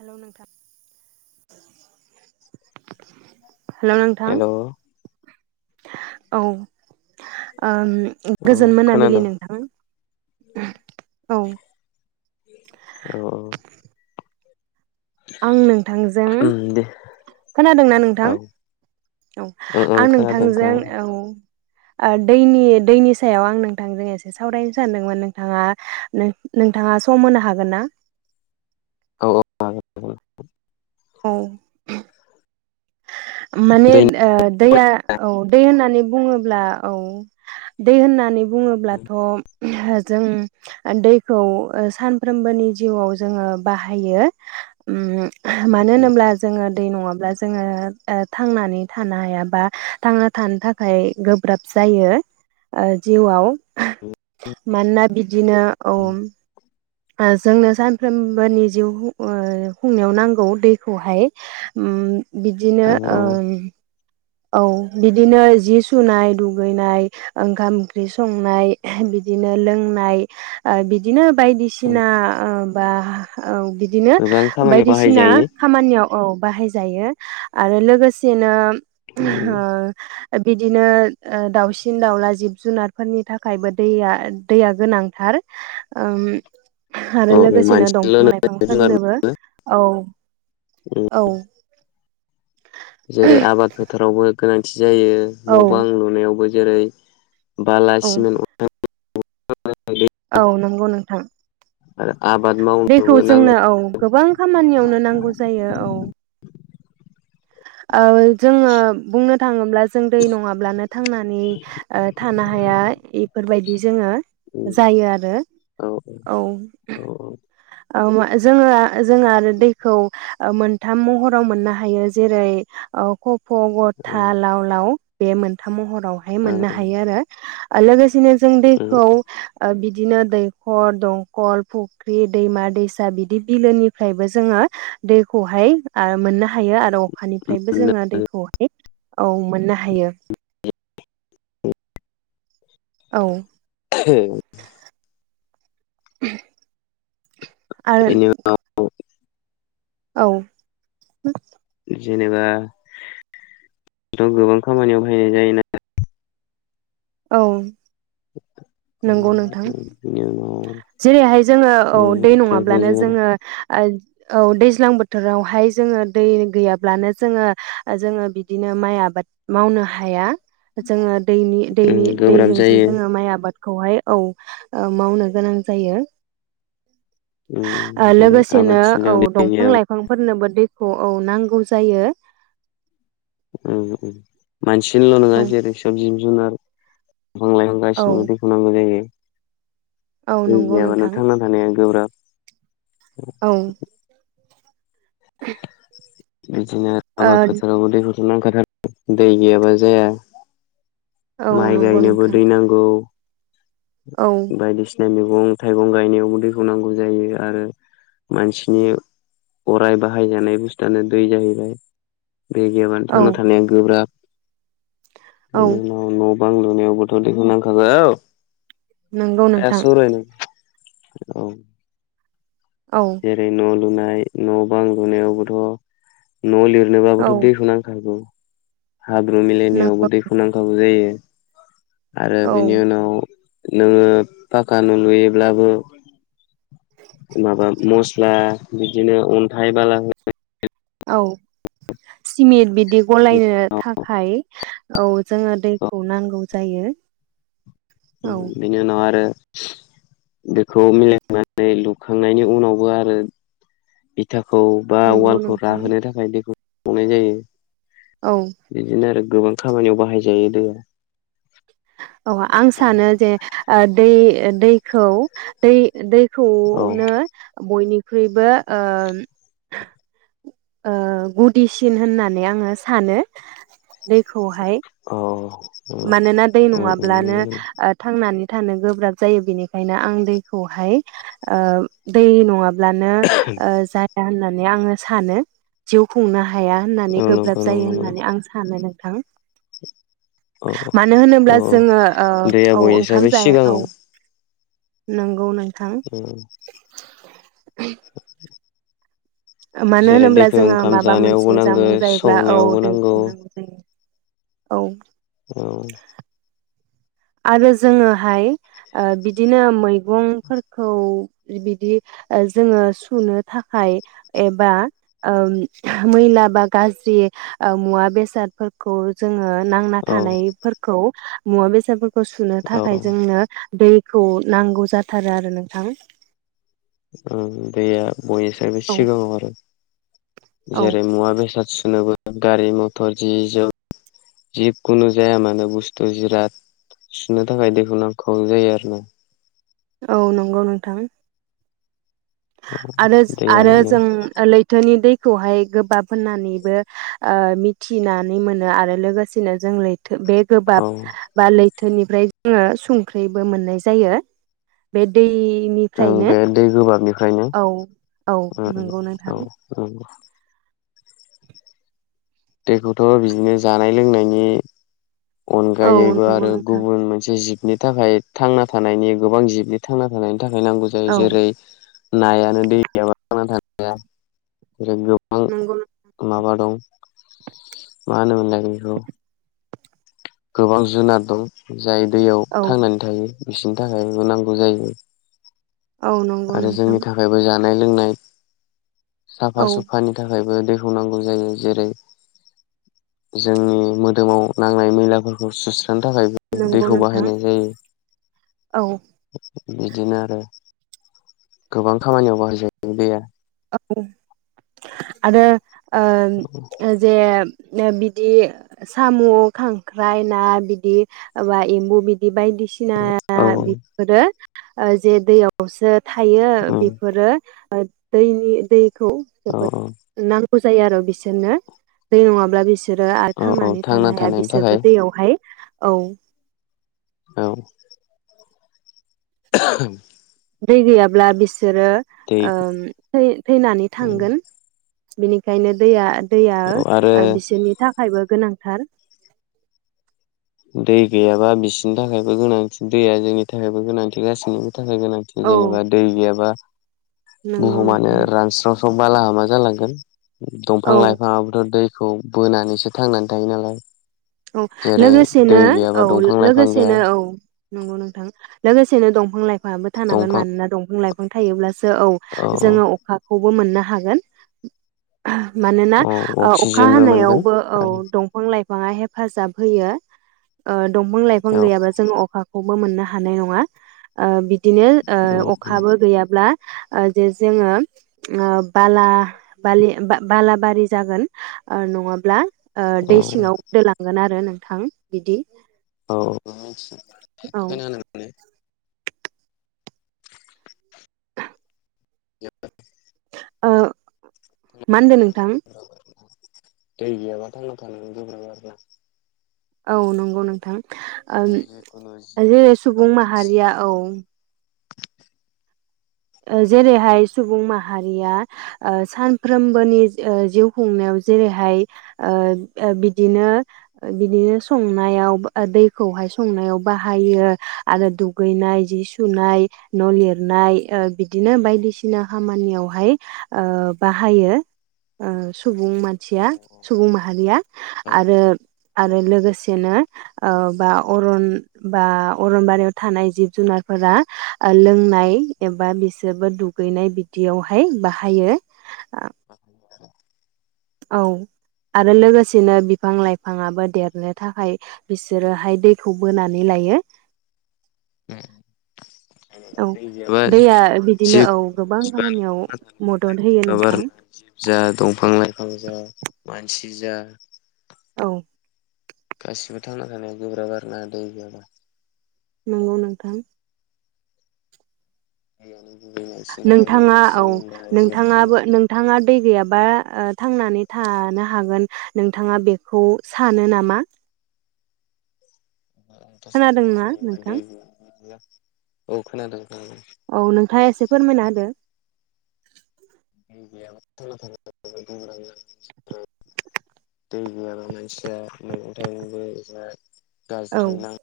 Hello नोंथां hello नोंथां hello औ औ ओम गोजोन मोनाबिलि खोनादों नोंथाङा। औ। औ औ। आं नोंथांजों उम दे खोनादोंना नोंथां औ औ ओं ओं आं खोनादों नोंथांजों खोनादों औ ओ दैनि दैनि सायाव आं नोंथांजों एसे सावरायनो सानदोंमोन। नोंथाङा नों नोंथाङा सम होनो हागोन ना? औ औ [inaudible] औ माने दैनि ओ दैया औ दै होननानै बुङोब्ला औ दै होननानै बुङोब्लाथ' [unintelligible] जों दैखौ सानफ्रोमबोनि जिउआव जोङो बाहायो उम [unintelligible] मानो होनोब्ला जोङो दै नङाब्ला जोङो ओ थांनानै थानो हायाबा थांना थानो थाखाय गोब्राब जायो ओ जिउआव मानोना बि दिनो औम आ जोंनो सानफ्रोमबोनि जिउ ओ खुंनायाव नांगौ दैखौहाय उम बिदिनो औ ओ औ औ बिदिनो जि सुनाय दुगैनाय ओंखाम ओंख्रि संनाय बिदिनो लोंनाय ओ बिदिनो बायदिसिना ओ बा ओ बिदिनो गोबां खामानियाव बायदिसिना बाहायजायो खामानियाव औ बाहाय जायो आरो लोगोसेनो ओ बि दिनो ओ दाउसिन दाउला जिब जुनारफोरनि थाखायबो दैया दैया गोनांथार ओम आरो औ लोगोसेनो मानसिल' दंफां नङा जिब जुनार लाइफांफोरनोबो औ औ जेरै आबाद फोथारावबो गोनांथि जायो औ न' बां लुनायावबो जेरै बाला औ सिमेन्ट [unintelligible] औ नंगौ नोंथां आरो आबाद दैखौ मावनोबो जोंनो नांगौ औ गोबां खामानियावनो नांगौ जायो औ ओइ जोङो बुंनो थाङोब्ला जों दै नङाब्लानो थांनानै ओ थानो हाया इफोरबाय दि जोङो जायो आरो औ औ औ ओं मा जोङो जोंङा आरो दैखौ मोनथाम महराव मोननो हायो जेरै ओ ख फ औ गथा लाव लाव बे मोनथाम महर रावहाय औ मोननो हायो आरो आललागोस दिनो जों औ दैखौ ओ बि दिनो दैखर दंखल फुख्रि दैमा दैसा बिदि बिलोनिफ्रायबो जोङो दैखौहाय मोननो हायो आरो अ अखानिफ्रायबो जोंना दैखौहाय औ मोननो हायो औ [unintelligible] [unintelligible] आरो बेनि उनाव औ जेनेबा थ' गोबां खामानियाव बाहायनाय जायोना औ नंगौ नोंथां बिनि उनाव जेरैहाय जोङो औ दै नङाब्लानो जोङो ओ औ दैज्लां बोथोरावहाय जोङो दै गैयाब्लानो जोङो ओ जोङो बिदिनो माइ आबाद मावनो हाया जोङो दैनि दैनि गोब्राब दैजोंसो जायो जोङो माइ आबा बादखौहाय औ ओ मावनो गोनां जायो ओ जेरै लोगोसेनो औ आबादथिलियाव दै दंफां लाइफांफोरनोबो दैखौ औ नांगौ जायो उम मानसिनोल' नङा औ जेरै सबजि जुनार बिफां लाइफां औ गासिनोबो दैखौ नांगौ जायो औ दै नंगौ गैयाबानो नोंथां थांना थानाया गोब्राब औ [unintelligible] बिदिनो आबाद ओ फोथारावबो दैहु [unintelligible] दै गैयाबा जाया औ माइ नंगौ गायनोबो नोंथां दै नांगौ औ बायदिसि मैगं थाइगं गायनायावबो दैखौ नांगौ जायो आरो मानसिनि अराय बा हायजानाय बुस्थुआनो दै जाहैबाय बे गैयाबानो औ थांना थानाया गोब्राब औ [unintelligible] बां लुनायावबोथ दैखौ नांखागौ औ नंगौ नोंथां औ औ जेरै न' लुनाय न'-बां लुनायावबोथ न' लिर औ नोबाबोथ' दैखौ नांथारगौ। हाब्रु नंगौ मिलायनायावबो दैखौ नांखागौ जायो। आरो औ बिनि उनाव नोङो पाक्क न' लुयोब्लाबो माबा मस्ला बिदिनो अन्थाइ बाला औ सिमेन्ट बिदि गलायनो थाखाय औ जोङो दैखौ नांगौ जायो। औ बि-बिनि उनाव आरो बेखौ मिलायनानै लुखांनायनि उनावबो आरो बिथा खौ बा नंगौ अवालखौ नोंथां राहोनो थाखाय दैखौ [unintelligible] जायो औ बिदिनो आरो। गोबां खामानियाव बाहायजायो दैया। औ आं सानो जे ओ दै ओ दैखौ दै औ दैखौनो बयनि ख्रुबो ओम ओ‌ गुदिसिन होननानै आङो सानो दैखौहाय। औ औ मानोना दै नङाब्लानो ओ थांनानै थानो गोब्राब जायो बिनिखायनो आं दैखौहाय ओ नङा ब्लानो ओ जा या होननानै आङो सानो जिउ खुंना हाया औ होननानै नंगौ गोब्राब जायो नंगौ नंगौ होननानै आं सानोरो नों थां औ मानो औ होनोब्ला जोङो ओ दैया औ ओंखाम बयनिसायबो जाया औ। सिगाङाव नोंगौ नों थां उम [unintelligible] ओ मानो जेरै होनोब्ला दैखौ जोङो ओंखाम माबा जानायावबो मोनसे नांगौ जामुं जायोब्ला औ संनायावबो दै नांगौ खौनांगौ जायो। औ औ आरो जोङोहाय ओ बिदिनो मैगंफोरखौ बिदि जोङो सुनो थाखाय एबा मैला बा गाज्रि मुवा बेसादफोरखौ जोङो नांना औ थानायफोरखौ मुवा बेसादफोर खौ सुनो औ थाखाय जोंनो दै खौ नांगौ जाथारो आरो नोंथां। ओं दैया बयनिसायबो औ सिगाङाव आरो। औ जेरै मुवा बेसाद सुनोबो गारि मथर जि जोम जिखुनु जाया मानो बुस्थु जिराद सुनो थाखाय दैखौ नांखाव जायो आरो ना। औ नंगौ नोंथां। औ आरो दैया आरो माने जों लैथोनि दै खौहाय गोबाब होनानैबो ओ मिथिनानै मोनो आरो लोगोसेनो जों लै बे औ गोबाब बा लै थोनिफ्राय जोङो संख्रिबो मोननाय जायो। बे दै ओ बे दै गोबाबनिफ्राय औ नंगौ नोंथां ओंखायनो औ दैखौथ' बिदिनो जानाय लोंनायनि औ अनगायैबो नंगौ आरो नोंथां गुबुन मोनसे जिब बिनि थाखाय थांना थानायनि गोबां जिबनि थांना थानायनि थाखाय नांगौ जायो औ जेरै नायानो दैया ा थाया जेरै गोबां नंगौ माबा दं मानोोमला बिखौ गोबां जुनार दं जाय दैयाव औ थांनानै थायो बिसोरनि थाखायबो नांगौ जायो औ नंगौ आरो नोंथां जोंनि थाखायबो ज जानाय लोंनाय साफा औ सुफानि थाखायबो जेरै जोंनि मोदोमाव नांनाय मैलाफोरखौ सुस थ थांनो थाखायबो नंगौ दैखौ नोंथां बाहायनाय औ जायो। बिदिनो आरो गोबां खामानियाव बाहाय जायोबाय दैया औ आद ओ जे बिदि साम' खांख्राइ ना बिदि मा एम्बु बिदि बाय बायदिसिना औ बेफोरो जे दैयावसो थायो उम बेफोरो आ दैनि दै खौ औ जोबोद नांग ब जायो आरो बिसोरनो दै नङाब्ला बिसोर बिसोरो आरो औ औ थांनानै थांना थानो हाया थानायनि थाखाय बिसोरबो दैयावहाय औ औ [unintelligible] दै गैयााबब्ला बि बिसोरो दै थैनानै थांगोन बिनिखायनो दैया दैया औ आरो ओ बिसोरनि थाखायबो गोनांथार दै गैयाबा बिसिनि थाखायबो गोनांथि दैया जोंनि थाखायबो गोनांथि गासिनिबो थाखाय गोनांथि औ जेनेबा दै गैयाबा नंगौ बुहुमानो नोंथां रानस्राव बालाहाबा जालांगोन। औ दंफां लाइफाङाबोथ दै खौ बोनानैसो थांनानै थायो नालाय। औ जेरै लोगोसे दै नो गैयाबा औ दंफां लाइफां गैया लोगोसेनो औ नंगौ नोंथां। लोगोसेनो दंफां लाइ फाङाबो थानांगोन दंफां मानोना दंफां लाइ थायोब्ला औ जोङो अखाखौ मोननो हागोन। मानोना औ ओ अखा अक्सिजेनबो मोनगोन हानायावबो औ आरो दंफां लाइफाङा हेब हेफाजाब होयो। ओ दंफां लाइफां औ गैयाबा जोंङो अखाखौबो मोननो हाय हानाय नङा। ओ बिदिनो ओ अखाबो गैयाब्ला ओ जे जोङो ओ बाला बालि बाला बारि जागोन ओ नङाब्ला ओ औ दै औ सिङाव लांगोन आरो नोंथां बिदि औ मिथिख औ [unintelligible] [unintelligible] ओ मा होनदो नोंथां? दैै गैयाबा थांना थानो गोब्राब जागोन ना। औ नंगौ नोंथां। जिखुनु ओ जिब जेरै बा सुबुं मानसि माहारिया औ ओ जेरैहाय सुबुं माहारिया ओ सानफ्रोमबोनि ओ जिउ खुंनायाव जेरैहाय ओ बिदिनो ओ बिदिनो संनायाव दैखौहाय संनायाव बाहायो आरो दुगैनाय जि सुनाय न लिरनाय ओ बिदिनो बाय दिसिना खामानियावहाय ओ बाहायो ओ सु सुबुं मानसिया सुबुं माहारिया आरो आरो लोगोसेनो ओ बा अरन बा अरनबारियाव थानाय जिब जुनारफोरा ओ लोंनाय एबा बिसोरबो दुगैनाय बिदियावहाय बाहायो। [unintelligible] औ आरो लोगोसेनो बिफां लाइफाङाबो देरनो थाखाय बिसोरोहाय दैखौ बोनानै लायो। उम औ दै गैयाबा दैया बिदिनो औ जिखुनु गोबां जिबानो खामानियाव थांना थानायनि थाखाय मदद होयो गोब्राब नोंथां आरो ना जिब जा दंफां लाइफां जा मानसि गिजा औ गासिबो थांना थानाया गोब्राब आर ना दै गैयाबा। नंगौ नोंथां। दैयानो गुबै मानसिनि थाखाय नोंथाङा औ गोनांसिन बा जिब नोंथाङाबो जुनार नोंथाङा दै गैयाबा ओ थांनानै थानो हागोन नोंथाङा बेखौ सानो नामा? खोनादोंना नोंथां [unintelligible] औ खोनादों। खोनादों औ नोंथाङा एसे फोरमायना होदो। [unintelligible] दै गैयाबा मानसिया मैगं थाइगंबो औ गाज्रि नां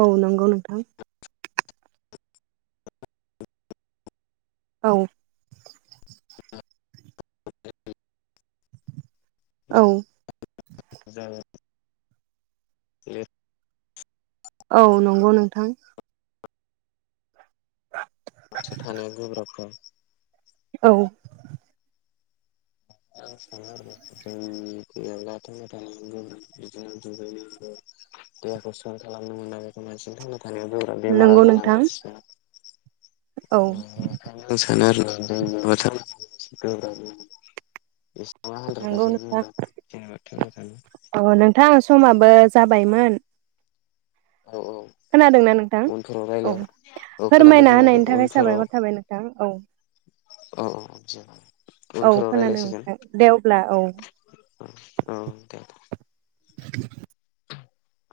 औ नंगौ नोंथां। औ [unintelligible] औ जाबाय [inaudible] औ नंगौ नोंथां। मानसि थानाया गोब्राब औ आं सानो आरो जोंनि गैयाब्ला थांना थानो बिदिनो दुगैनाय देहाखौ साफा खालामनो मोना बेखौ बांसिन थांना दानिया जबरा बेमार नंगौ आजारा नोंथां नार्सि [unintelligible] औ [unintelligible] आं सानो आरो नंगौ नोंथां [unintelligible] औ नोंथां समाबो जाबायमोन [unintelligible] खोनादोंना नोंथां उनफोराव औ रायलाय औ खोनादों फोरमायना खोनादों होनायनि थाखाय उनफोराव साबायखर थाबाय नोंथां औ। औ औ औ उनफोराव खोनादों रायज्लायसिगोन नोंथां दे अब्ला औ औ देे। [unintelligible] [unintelligible]